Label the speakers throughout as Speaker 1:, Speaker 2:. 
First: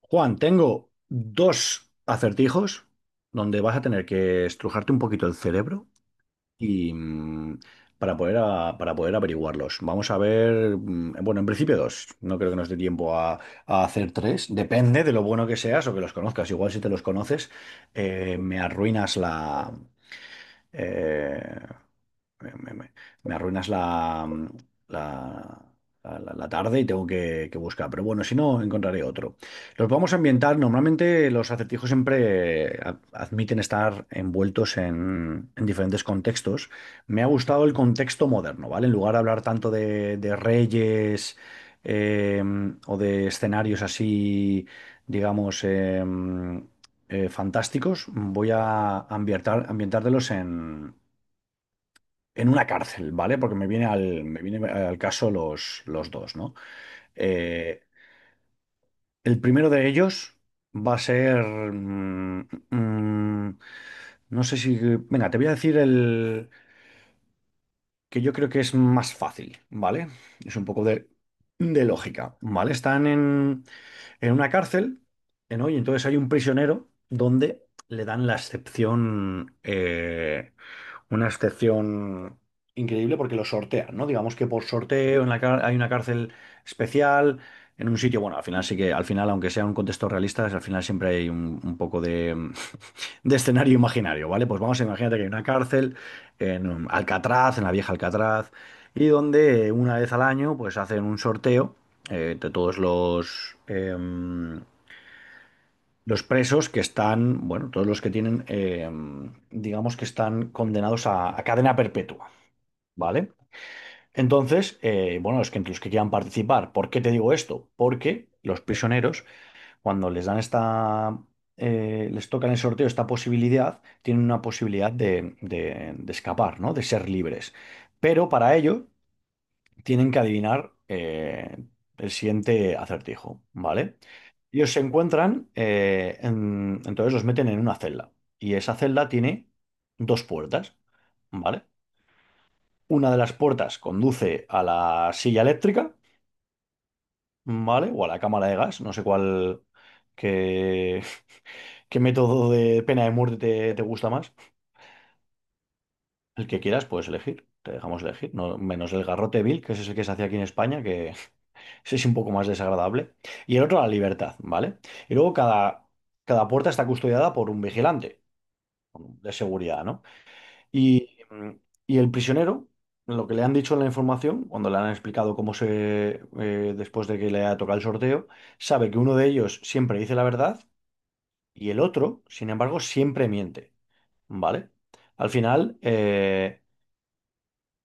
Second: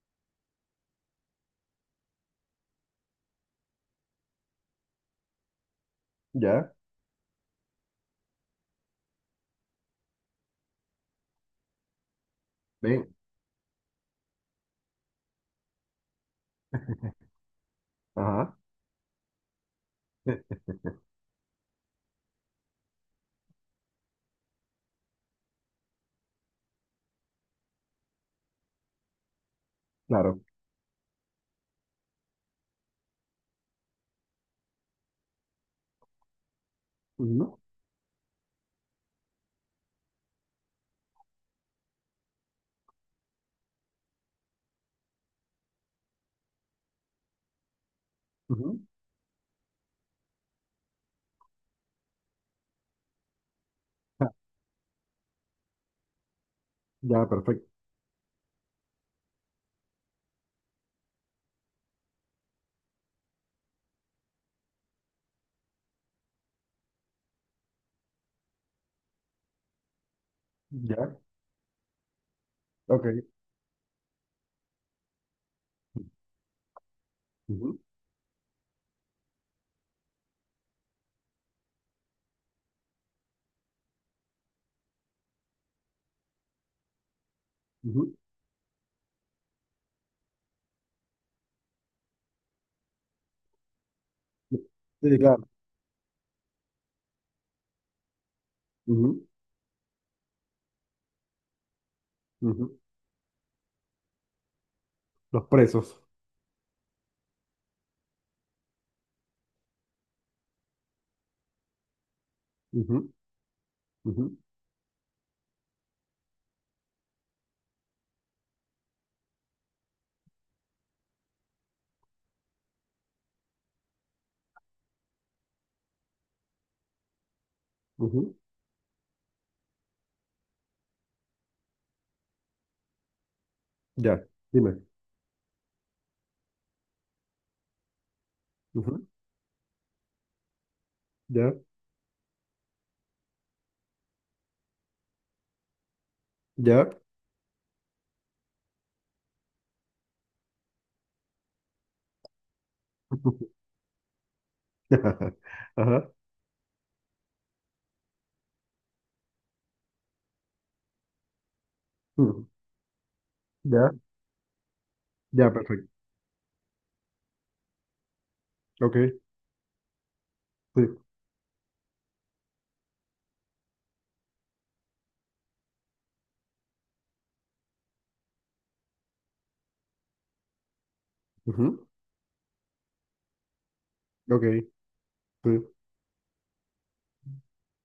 Speaker 1: Juan, tengo dos acertijos donde vas a tener que estrujarte un poquito el cerebro
Speaker 2: Ya,
Speaker 1: y para poder, para poder averiguarlos. Vamos a ver, bueno, en principio dos. No creo que nos dé
Speaker 2: bien,
Speaker 1: tiempo a, hacer tres. Depende de lo bueno que seas o que los conozcas. Igual si te los conoces, eh,
Speaker 2: ajá,
Speaker 1: me arruinas la...
Speaker 2: eh,
Speaker 1: eh, me, me- me- me arruinas la, la tarde y tengo que buscar. Pero bueno, si no, encontraré otro. Los vamos a
Speaker 2: claro.
Speaker 1: ambientar. Normalmente los acertijos siempre admiten estar envueltos en diferentes contextos. Me ha
Speaker 2: Ujú,
Speaker 1: gustado el contexto moderno, ¿vale? En lugar de hablar tanto de reyes, eh, o de escenarios así, digamos, fantásticos. Voy
Speaker 2: ujú,
Speaker 1: a ambientártelos en una cárcel, ¿vale? Porque
Speaker 2: ja,
Speaker 1: me viene al caso los dos, ¿no?
Speaker 2: ya, perfecto.
Speaker 1: Eh, el primero de ellos va a ser, no sé si. Venga, te voy a decir el que yo creo que es más fácil, ¿vale? Es un poco de,
Speaker 2: Ya,
Speaker 1: de lógica, ¿vale? Están
Speaker 2: ok.
Speaker 1: en una cárcel, ¿no? Y entonces hay un prisionero donde
Speaker 2: Ujú,
Speaker 1: le dan la excepción... una excepción increíble porque lo sortean, ¿no? Digamos que por sorteo en la hay una cárcel especial, en un
Speaker 2: ujú,
Speaker 1: sitio, bueno, al final sí que, al final, aunque sea un contexto realista, al final siempre hay un poco de de escenario imaginario, ¿vale? Pues vamos a imagínate
Speaker 2: sí,
Speaker 1: que hay una
Speaker 2: claro.
Speaker 1: cárcel en Alcatraz, en la vieja Alcatraz, y
Speaker 2: Ujú,
Speaker 1: donde, una vez al año, pues hacen un sorteo de todos
Speaker 2: ujú,
Speaker 1: los... em,
Speaker 2: los presos.
Speaker 1: los presos que están, bueno, todos los que tienen, digamos, que están condenados a, cadena perpetua,
Speaker 2: Ujú,
Speaker 1: ¿vale?
Speaker 2: ujú,
Speaker 1: Entonces, bueno, los que quieran participar. ¿Por qué te digo esto? Porque los prisioneros, cuando les dan les tocan el sorteo esta posibilidad, tienen una posibilidad de escapar, ¿no? De ser libres. Pero
Speaker 2: ujú,
Speaker 1: para ello tienen que adivinar el siguiente acertijo, ¿vale?
Speaker 2: ya,
Speaker 1: Ellos
Speaker 2: dime.
Speaker 1: se encuentran, entonces los meten en una celda, y esa
Speaker 2: Ujú,
Speaker 1: celda tiene dos puertas,
Speaker 2: ya,
Speaker 1: ¿vale? Una de las puertas conduce a la silla eléctrica,
Speaker 2: ya.
Speaker 1: ¿vale? O a la cámara de gas, no sé cuál, qué, qué método de pena de muerte te gusta más.
Speaker 2: Ajá.
Speaker 1: El que quieras puedes elegir, te dejamos elegir. No, menos el garrote vil, que ese es el que se hacía aquí en España, que ese es un poco
Speaker 2: Ujú,
Speaker 1: más desagradable. Y el otro, la
Speaker 2: ya,
Speaker 1: libertad, ¿vale? Y luego
Speaker 2: ya,
Speaker 1: cada,
Speaker 2: perfecto.
Speaker 1: cada puerta está custodiada por un vigilante
Speaker 2: Ok,
Speaker 1: de seguridad, ¿no?
Speaker 2: sí.
Speaker 1: Y, y el prisionero, lo que le han dicho en la información, cuando le han explicado cómo después de que le ha tocado el sorteo, sabe que uno de ellos siempre dice la verdad y el
Speaker 2: Ujú,
Speaker 1: otro, sin embargo, siempre miente,
Speaker 2: ok,
Speaker 1: ¿vale? Al
Speaker 2: sí.
Speaker 1: final,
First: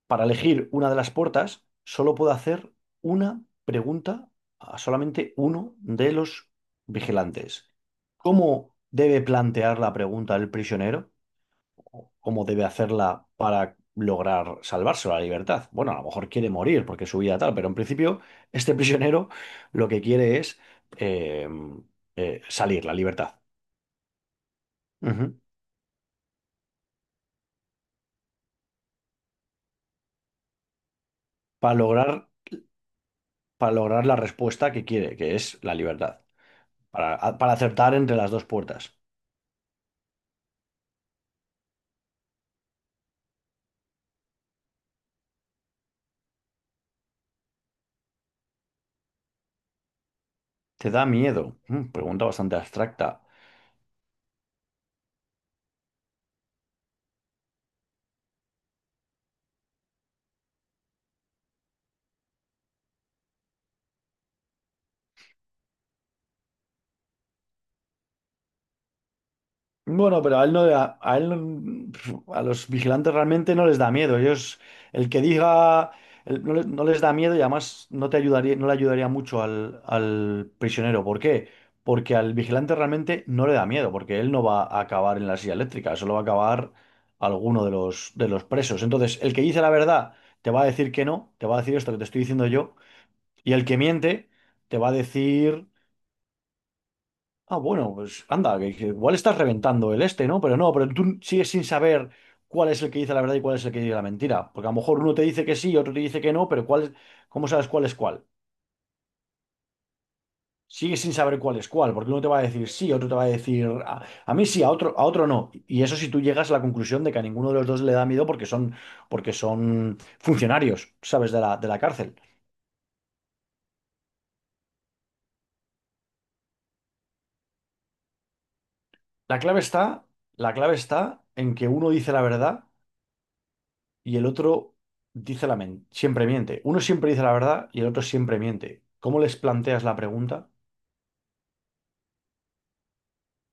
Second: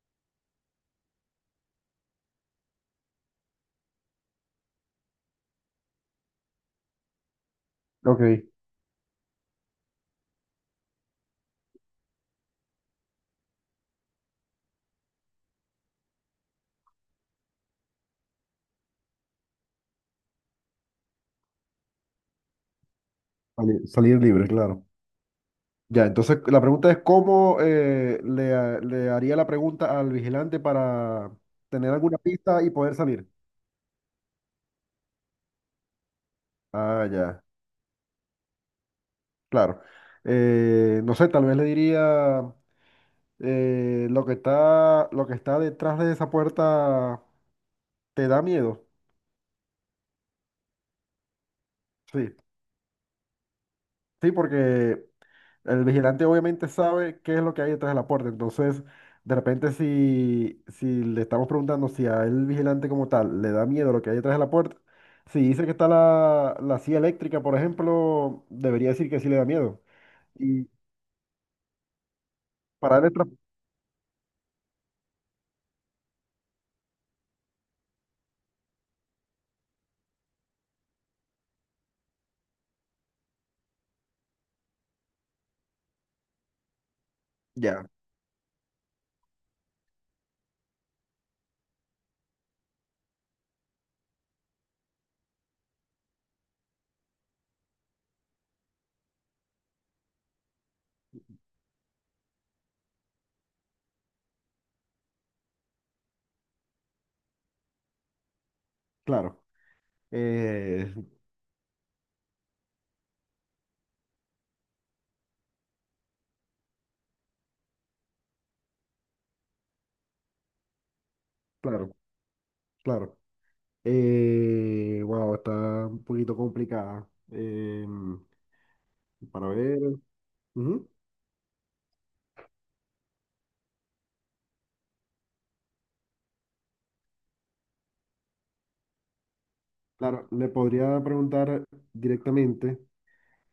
Speaker 1: para elegir una de las puertas, solo puedo hacer una pregunta a solamente uno de los vigilantes.
Speaker 2: Ok.
Speaker 1: ¿Cómo debe plantear la pregunta el prisionero? ¿O cómo debe hacerla para lograr salvarse la libertad? Bueno, a lo mejor quiere morir porque su vida tal, pero en principio este prisionero lo que quiere es, eh, salir, la libertad.
Speaker 2: Salir libre, claro.
Speaker 1: Ujú.
Speaker 2: Ya, entonces la pregunta es cómo le haría la pregunta al vigilante para
Speaker 1: Para
Speaker 2: tener alguna
Speaker 1: lograr,
Speaker 2: pista y poder salir.
Speaker 1: para lograr la respuesta que quiere, que es la libertad.
Speaker 2: Ah,
Speaker 1: Para,
Speaker 2: ya,
Speaker 1: para acertar entre las dos puertas.
Speaker 2: claro. No sé, tal vez le diría lo que está detrás de esa puerta te da miedo.
Speaker 1: Te da miedo. Mm, pregunta
Speaker 2: Sí,
Speaker 1: bastante abstracta.
Speaker 2: sí, porque el vigilante obviamente sabe qué es lo que hay detrás de la puerta, entonces de repente si, si le estamos preguntando si a él, el vigilante como tal le da miedo lo que hay detrás de la puerta, si dice que está la silla eléctrica, por ejemplo, debería decir que sí le da miedo.
Speaker 1: Bueno, pero a él no
Speaker 2: Y
Speaker 1: le da- a él no- a los
Speaker 2: para él es
Speaker 1: vigilantes
Speaker 2: tra-
Speaker 1: realmente no les da miedo. Ellos, el que diga, el- no, no les da miedo, y además no le ayudaría mucho al, prisionero. ¿Por qué? Porque al vigilante realmente no le da miedo, porque él no va a acabar en la silla eléctrica, solo va a acabar alguno de
Speaker 2: Ya,
Speaker 1: los, presos. Entonces, el que dice la verdad te va a decir que no, te va a decir esto que te estoy diciendo yo, y el que miente te va a decir. Ah, bueno, pues anda, que igual estás reventando el este, ¿no? Pero no, pero tú sigues sin saber cuál es el que dice la verdad y cuál es el que dice la mentira. Porque a lo mejor uno te dice que sí y otro te dice que no, pero cuál es, ¿cómo sabes cuál es cuál?
Speaker 2: claro, eh,
Speaker 1: Sigues sin saber cuál es cuál, porque uno te va a decir sí, otro te va a decir a, mí sí, a otro no. Y eso si tú llegas a la conclusión de que a ninguno de los dos le da miedo porque son, funcionarios, ¿sabes? De la,
Speaker 2: claro,
Speaker 1: cárcel.
Speaker 2: claro. Wow, está un poquito complicada. Em,
Speaker 1: La
Speaker 2: para
Speaker 1: clave
Speaker 2: ver,
Speaker 1: está, la clave
Speaker 2: ujú.
Speaker 1: está en que uno dice la verdad y el otro siempre miente. Uno siempre dice la verdad y el otro siempre miente. ¿Cómo les planteas la
Speaker 2: Claro, le
Speaker 1: pregunta?
Speaker 2: podría preguntar directamente.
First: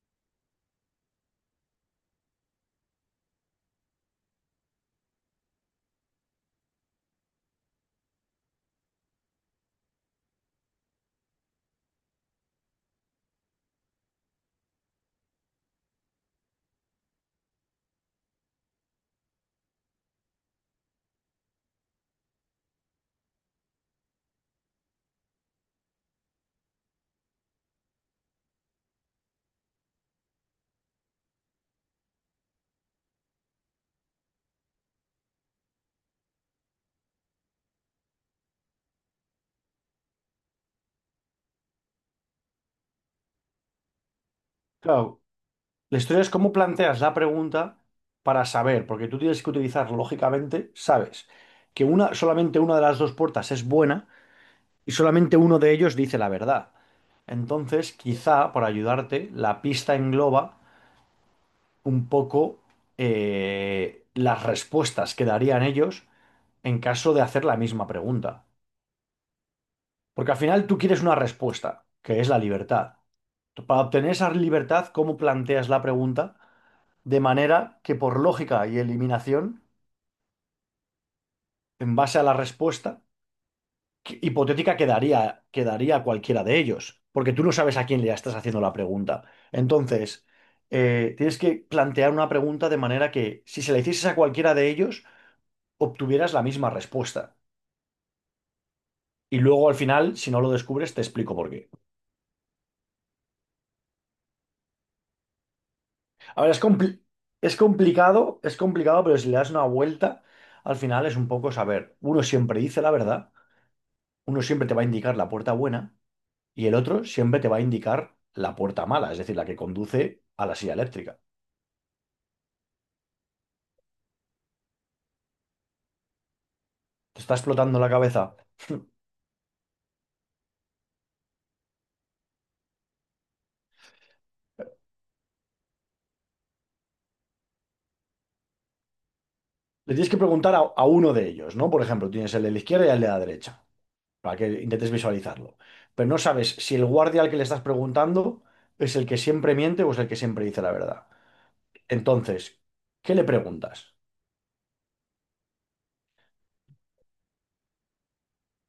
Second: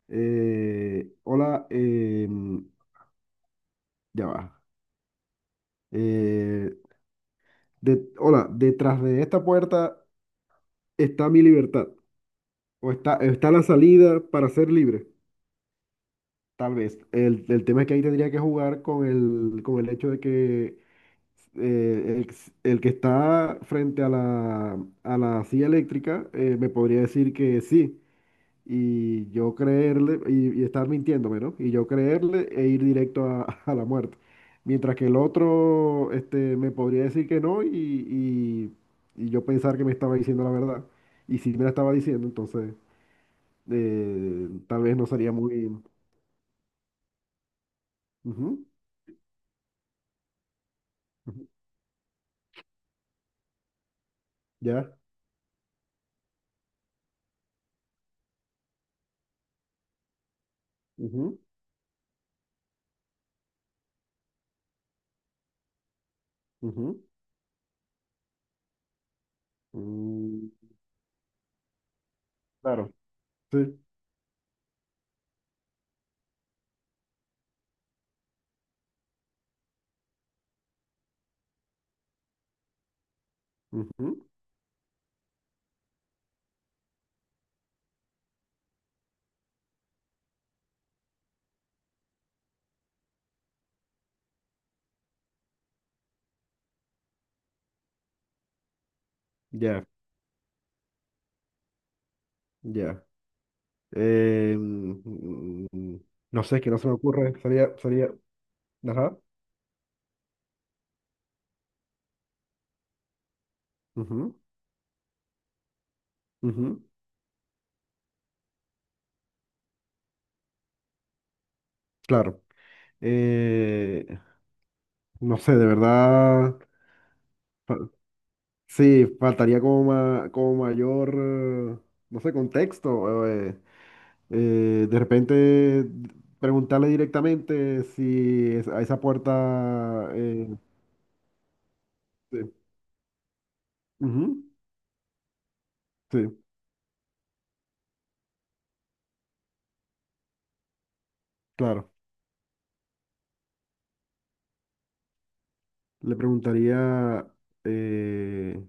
Speaker 2: Hola, ya va. Eh, Hola, detrás de esta puerta está mi libertad. O está la salida para ser libre, tal vez. El tema es que ahí tendría que jugar con el hecho de que eh, el, el que está frente a la silla eléctrica me podría decir que sí. Y yo creerle y estar mintiéndome, ¿no? Y yo creerle e ir directo a, a la muerte. Mientras que el otro me podría decir que no y yo pensar que me estaba diciendo la verdad. Y si me la estaba diciendo, entonces tal vez no
Speaker 1: Claro,
Speaker 2: sería muy...
Speaker 1: la historia es cómo planteas la pregunta para
Speaker 2: Ujú,
Speaker 1: saber, porque tú tienes que utilizar lógicamente, sabes
Speaker 2: ujú,
Speaker 1: que una, solamente una de las dos puertas es buena y
Speaker 2: ya.
Speaker 1: solamente uno de ellos dice la verdad. Entonces, quizá para ayudarte, la pista engloba
Speaker 2: Ujú,
Speaker 1: un poco las respuestas que darían ellos en
Speaker 2: ujú,
Speaker 1: caso de hacer la misma pregunta. Porque al
Speaker 2: mm,
Speaker 1: final tú quieres una respuesta, que es la
Speaker 2: claro.
Speaker 1: libertad. Tú,
Speaker 2: Sí.
Speaker 1: para obtener esa libertad, ¿cómo planteas la pregunta? De manera que por lógica y eliminación, en base a la respuesta
Speaker 2: Ujú,
Speaker 1: hipotética, quedaría a cualquiera de ellos, porque tú no sabes a quién le estás haciendo la pregunta. Entonces, tienes que plantear una pregunta de manera que si se la hicieses a cualquiera de ellos, obtuvieras la misma respuesta. Y luego al
Speaker 2: ya,
Speaker 1: final, si no lo descubres, te explico por qué.
Speaker 2: ya. Eh, mm, mm,
Speaker 1: A
Speaker 2: no
Speaker 1: ver,
Speaker 2: sé, que no se me ocurre. Sería.
Speaker 1: es complicado, pero si le das una vuelta, al final es un poco saber. Uno siempre dice la verdad,
Speaker 2: Ajá.
Speaker 1: uno siempre te va a indicar la puerta buena y el
Speaker 2: Ujú,
Speaker 1: otro siempre te va a indicar la puerta mala, es decir, la que conduce a la silla eléctrica.
Speaker 2: claro. Eh, no sé, de verdad,
Speaker 1: Te está
Speaker 2: fa-
Speaker 1: explotando la cabeza.
Speaker 2: sí, faltaría como, como mayor, no sé, contexto. De repente preguntarle directamente si es- a esa
Speaker 1: Le
Speaker 2: puerta...
Speaker 1: tienes que preguntar a, uno de ellos, ¿no? Por ejemplo, tienes
Speaker 2: Sí,
Speaker 1: el de la izquierda y el de la derecha, para
Speaker 2: ujú,
Speaker 1: que intentes visualizarlo. Pero no
Speaker 2: sí,
Speaker 1: sabes si el guardia al que le estás preguntando es el que siempre miente o es el que siempre dice la verdad.
Speaker 2: claro.
Speaker 1: Entonces, ¿qué le preguntas?
Speaker 2: Le preguntaría, eh,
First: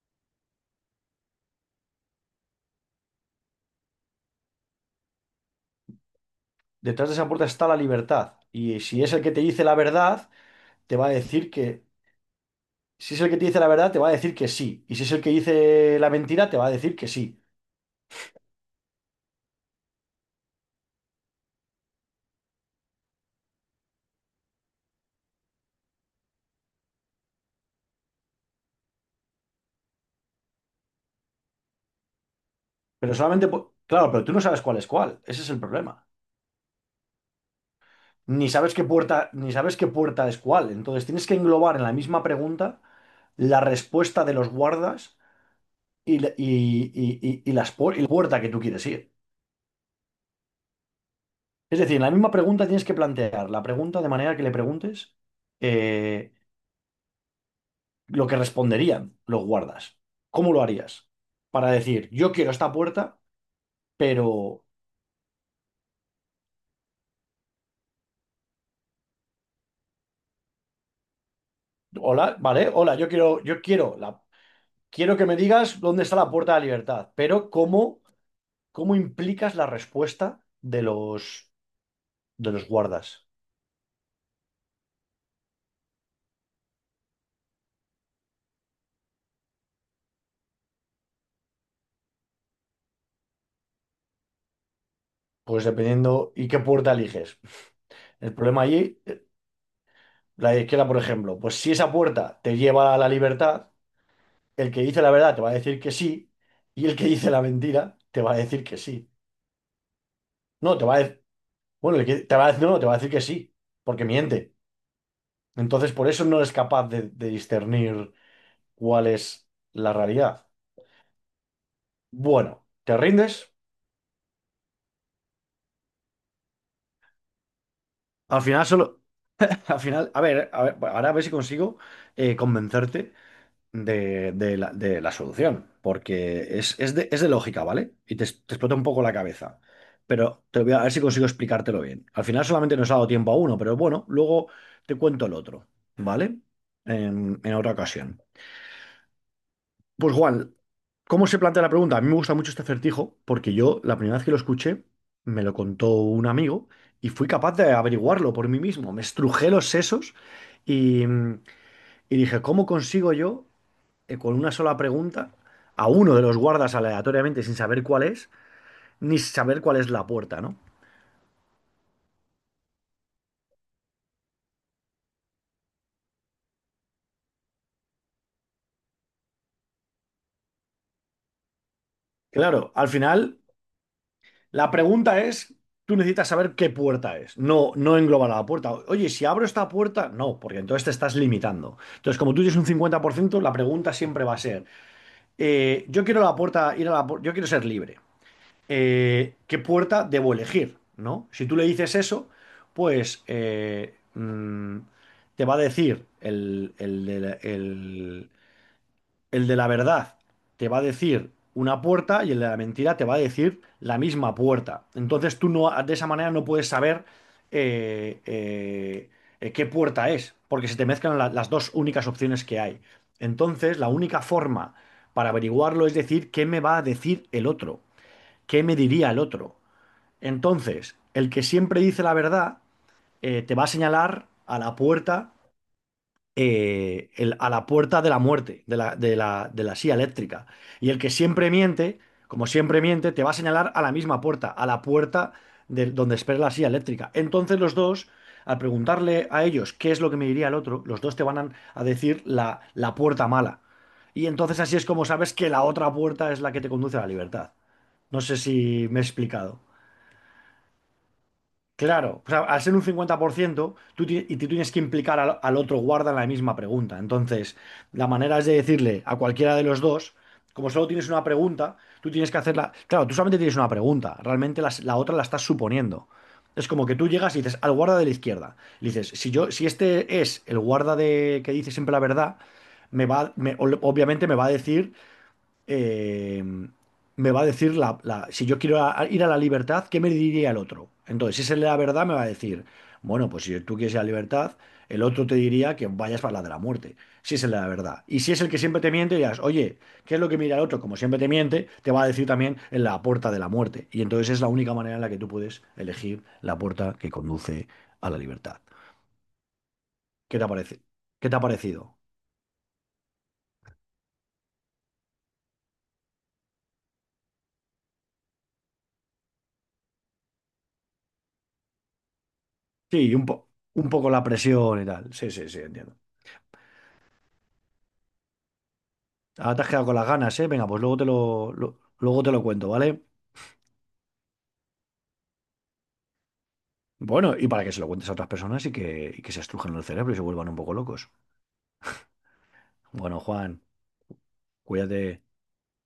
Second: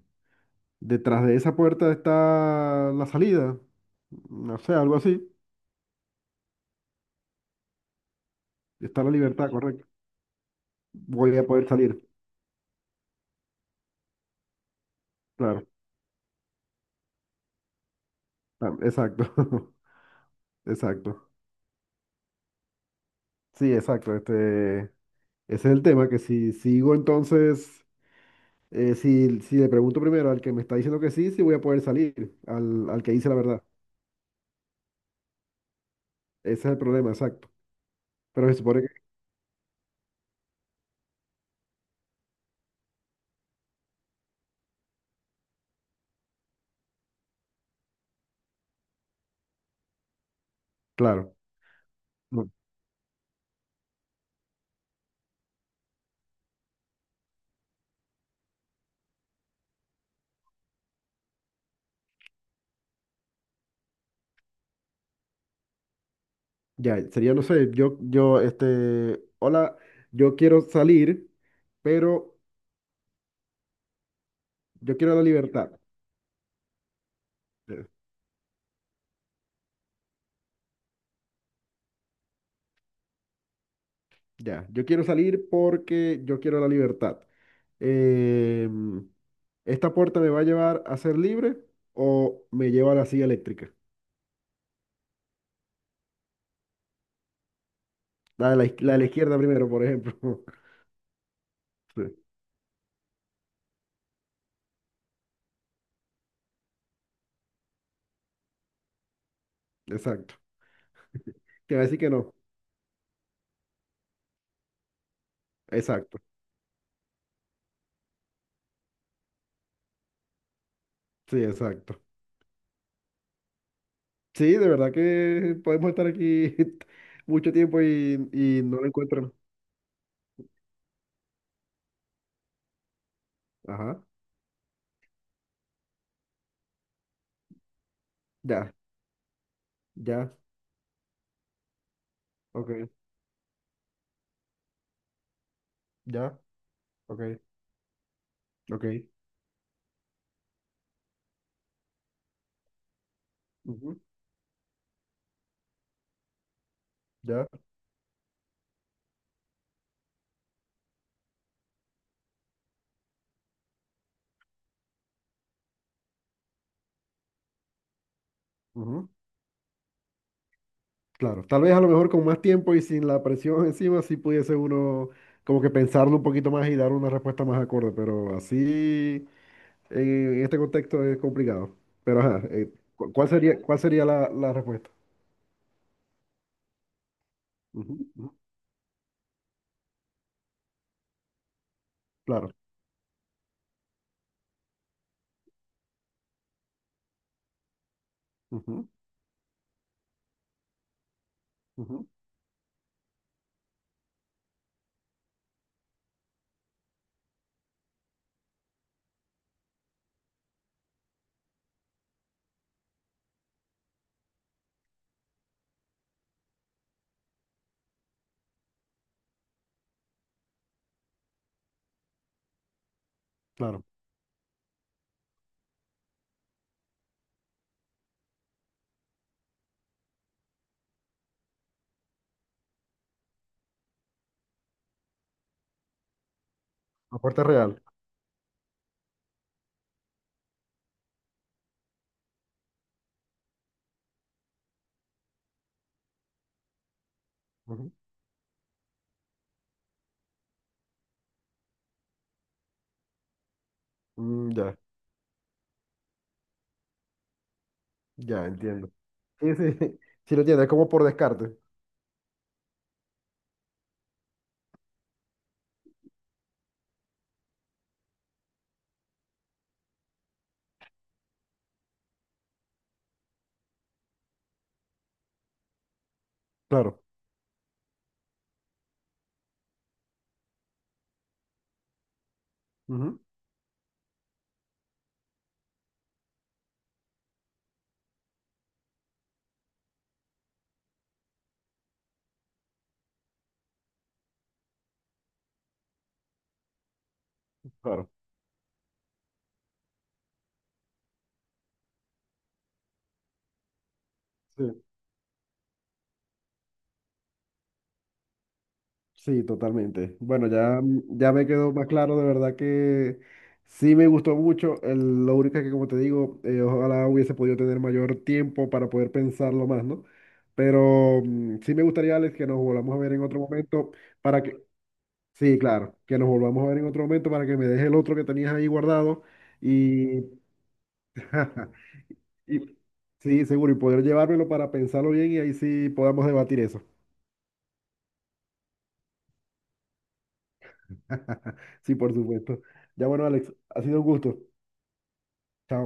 Speaker 2: ¿detrás de esa puerta está la salida? No sé, algo así.
Speaker 1: Detrás de esa puerta está la libertad. Y
Speaker 2: Está
Speaker 1: si
Speaker 2: la
Speaker 1: es el que te
Speaker 2: libertad,
Speaker 1: dice la
Speaker 2: correcto.
Speaker 1: verdad, te va a
Speaker 2: Voy a
Speaker 1: decir
Speaker 2: poder
Speaker 1: que...
Speaker 2: salir,
Speaker 1: Si es el que te dice la verdad, te va a decir que sí. Y si es el que
Speaker 2: claro.
Speaker 1: dice la mentira, te va a decir que sí.
Speaker 2: Ah, exacto, exacto. Sí, exacto. Ese es el tema, que si sigo entonces, si, si le pregunto primero al que me está diciendo que sí, sí voy a poder salir, al que
Speaker 1: Pero
Speaker 2: dice la
Speaker 1: solamente,
Speaker 2: verdad.
Speaker 1: claro, pero tú no sabes cuál es cuál. Ese es el problema.
Speaker 2: Ese es el problema, exacto.
Speaker 1: Ni
Speaker 2: Pero se
Speaker 1: sabes
Speaker 2: supone
Speaker 1: qué
Speaker 2: que,
Speaker 1: puerta, ni sabes qué puerta es cuál. Entonces tienes que englobar en la misma pregunta la respuesta de los guardas y, y la puerta que tú quieres ir.
Speaker 2: claro,
Speaker 1: Es decir, en la misma
Speaker 2: no,
Speaker 1: pregunta tienes que plantear la pregunta de manera que le preguntes, eh, lo que responderían los guardas. ¿Cómo lo harías? Para decir, yo quiero esta puerta, pero,
Speaker 2: ya, sería, no sé, yo, hola, yo quiero salir,
Speaker 1: hola,
Speaker 2: pero
Speaker 1: vale, hola, yo quiero la
Speaker 2: yo quiero
Speaker 1: quiero
Speaker 2: la
Speaker 1: que me
Speaker 2: libertad.
Speaker 1: digas dónde está la puerta de la libertad. Pero
Speaker 2: Eh,
Speaker 1: ¿cómo, implicas la respuesta de los, guardas?
Speaker 2: Ya, yo quiero salir porque yo quiero la libertad. eh, ¿Esta puerta me va a llevar a ser libre o me lleva a la silla eléctrica?
Speaker 1: Pues dependiendo y qué puerta eliges. El problema
Speaker 2: La de
Speaker 1: allí,
Speaker 2: la izquierda primero, por ejemplo.
Speaker 1: la de izquierda, por ejemplo, pues si esa
Speaker 2: Sí,
Speaker 1: puerta te lleva a la libertad, el que dice la verdad te va a decir que sí, y el que dice la mentira te va a decir que sí.
Speaker 2: exacto.
Speaker 1: No, te va a,
Speaker 2: Te va a decir
Speaker 1: bueno, el
Speaker 2: que
Speaker 1: que
Speaker 2: no.
Speaker 1: te va a, no, te va a decir que sí, porque miente. Entonces, por
Speaker 2: Exacto.
Speaker 1: eso no es capaz de, discernir cuál es la realidad.
Speaker 2: Sí, exacto.
Speaker 1: Bueno, ¿te rindes?
Speaker 2: Sí, de verdad que podemos estar aquí mucho tiempo y,
Speaker 1: Al
Speaker 2: y
Speaker 1: final
Speaker 2: no lo
Speaker 1: solo,
Speaker 2: encuentran.
Speaker 1: al final, a ver, bueno, ahora a ver si consigo, convencerte
Speaker 2: Ajá.
Speaker 1: de la solución, porque es, es de lógica, ¿vale? Y te
Speaker 2: Ya,
Speaker 1: explota un poco la cabeza,
Speaker 2: ya,
Speaker 1: pero te voy a ver si consigo explicártelo bien. Al final solamente
Speaker 2: ok,
Speaker 1: nos ha dado tiempo a uno, pero bueno, luego te cuento el otro, ¿vale?
Speaker 2: ya, ok,
Speaker 1: En otra ocasión.
Speaker 2: ok.
Speaker 1: Pues Juan, ¿cómo se plantea la pregunta? A mí me gusta mucho este acertijo porque yo la
Speaker 2: Ujú,
Speaker 1: primera vez que lo escuché me lo contó un amigo, y fui
Speaker 2: ya.
Speaker 1: capaz de averiguarlo por mí mismo. Me estrujé los sesos y, dije, ¿cómo consigo yo, con una sola pregunta, a uno de los guardas aleatoriamente sin saber cuál es,
Speaker 2: Ujú.
Speaker 1: ni saber cuál es la puerta, ¿no?
Speaker 2: Claro, tal vez a lo mejor con más tiempo y sin la presión encima, sí pudiese uno como que pensarlo un poquito más y dar una respuesta más acorde, pero así en este contexto es complicado. Pero ajá,
Speaker 1: Claro, al
Speaker 2: ¿cuál
Speaker 1: final
Speaker 2: sería, cuál sería la
Speaker 1: la
Speaker 2: respuesta?
Speaker 1: pregunta es, tú necesitas saber qué puerta es, no,
Speaker 2: Ujú,
Speaker 1: no
Speaker 2: ujú,
Speaker 1: englobar a la puerta. Oye, si abro esta puerta, no, porque entonces te estás limitando. Entonces, como tú
Speaker 2: claro,
Speaker 1: tienes un 50%, la pregunta siempre va a ser, yo quiero la puerta, ir a la, yo quiero ser libre.
Speaker 2: ujú,
Speaker 1: ¿Qué puerta debo elegir? ¿No? Si tú le dices
Speaker 2: ujú,
Speaker 1: eso, pues, te va a decir el de la verdad te va a decir una puerta y el de la mentira te va a decir la misma puerta. Entonces tú no, de esa manera no puedes saber, eh, eh, qué puerta es, porque se te mezclan las dos únicas opciones que hay. Entonces
Speaker 2: claro,
Speaker 1: la única forma para averiguarlo es decir qué me va a decir el otro, qué me diría el otro. Entonces, el que siempre dice la verdad, te va a señalar a la
Speaker 2: aporte
Speaker 1: a la
Speaker 2: real.
Speaker 1: puerta de la muerte, de la silla eléctrica. Y el que siempre miente, como siempre miente, te va a señalar a la misma puerta, a la puerta de donde espera la silla eléctrica. Entonces los
Speaker 2: Ujú.
Speaker 1: dos, al preguntarle a ellos qué es lo que me diría el otro, los dos te van a, decir la puerta mala. Y
Speaker 2: Mm,
Speaker 1: entonces así
Speaker 2: ya,
Speaker 1: es como sabes que la otra puerta es la que te conduce a la libertad. No sé
Speaker 2: ya
Speaker 1: si
Speaker 2: entiendo.
Speaker 1: me he
Speaker 2: Sí,
Speaker 1: explicado.
Speaker 2: sí, sí lo entiendo, es como por descarte.
Speaker 1: Claro, o sea, al ser un 50%, y tú tienes que implicar al, otro guarda en la misma pregunta. Entonces, la manera es de decirle a cualquiera de los dos, como solo tienes una pregunta, tú tienes que hacerla. Claro, tú solamente tienes una pregunta, realmente otra la estás suponiendo. Es como que
Speaker 2: Claro,
Speaker 1: tú llegas y dices al guarda de la izquierda. Le dices, si yo, si este es el guarda de que dice siempre la verdad,
Speaker 2: ujú,
Speaker 1: obviamente me va a decir, eh, me va a decir si yo quiero ir a la libertad, ¿qué me diría el otro? Entonces, si esa es la verdad, me va a decir, bueno, pues si tú quieres ir a la libertad, el otro te diría que vayas para la de la muerte, si esa es la verdad.
Speaker 2: claro,
Speaker 1: Y si es el que siempre te miente, dirás, oye, ¿qué es lo que mira el otro? Como siempre te miente, te va a decir también en la puerta de la muerte. Y entonces es la única
Speaker 2: sí.
Speaker 1: manera en la que tú puedes elegir la puerta que conduce a la libertad.
Speaker 2: Sí, totalmente.
Speaker 1: ¿Qué te
Speaker 2: Bueno, ya,
Speaker 1: parece? ¿Qué
Speaker 2: ya
Speaker 1: te ha
Speaker 2: me quedó más
Speaker 1: parecido?
Speaker 2: claro, de verdad que sí me gustó mucho. Lo único es que, como te digo, ojalá hubiese podido tener mayor tiempo para poder pensarlo más, ¿no? Pero sí me gustaría, Alex, que nos volvamos a ver
Speaker 1: Sí,
Speaker 2: en otro
Speaker 1: un
Speaker 2: momento
Speaker 1: poco la
Speaker 2: para que,
Speaker 1: presión y tal. Sí, sí,
Speaker 2: sí,
Speaker 1: sí, entiendo.
Speaker 2: claro, que nos volvamos a ver en otro momento para que me dejes el otro que tenías ahí guardado
Speaker 1: Ahora te has quedado con las
Speaker 2: y,
Speaker 1: ganas, ¿eh? Venga, pues luego te lo, luego te lo cuento,
Speaker 2: y
Speaker 1: ¿vale?
Speaker 2: sí, seguro, y poder llevármelo para pensarlo bien y ahí sí podamos debatir eso.
Speaker 1: Bueno, y para que se lo cuentes a otras personas y que se estrujan el cerebro y se vuelvan un poco locos.
Speaker 2: Sí, por supuesto. Ya
Speaker 1: Bueno,
Speaker 2: bueno, Alex,
Speaker 1: Juan,
Speaker 2: ha sido un gusto.
Speaker 1: cuídate.
Speaker 2: Chao.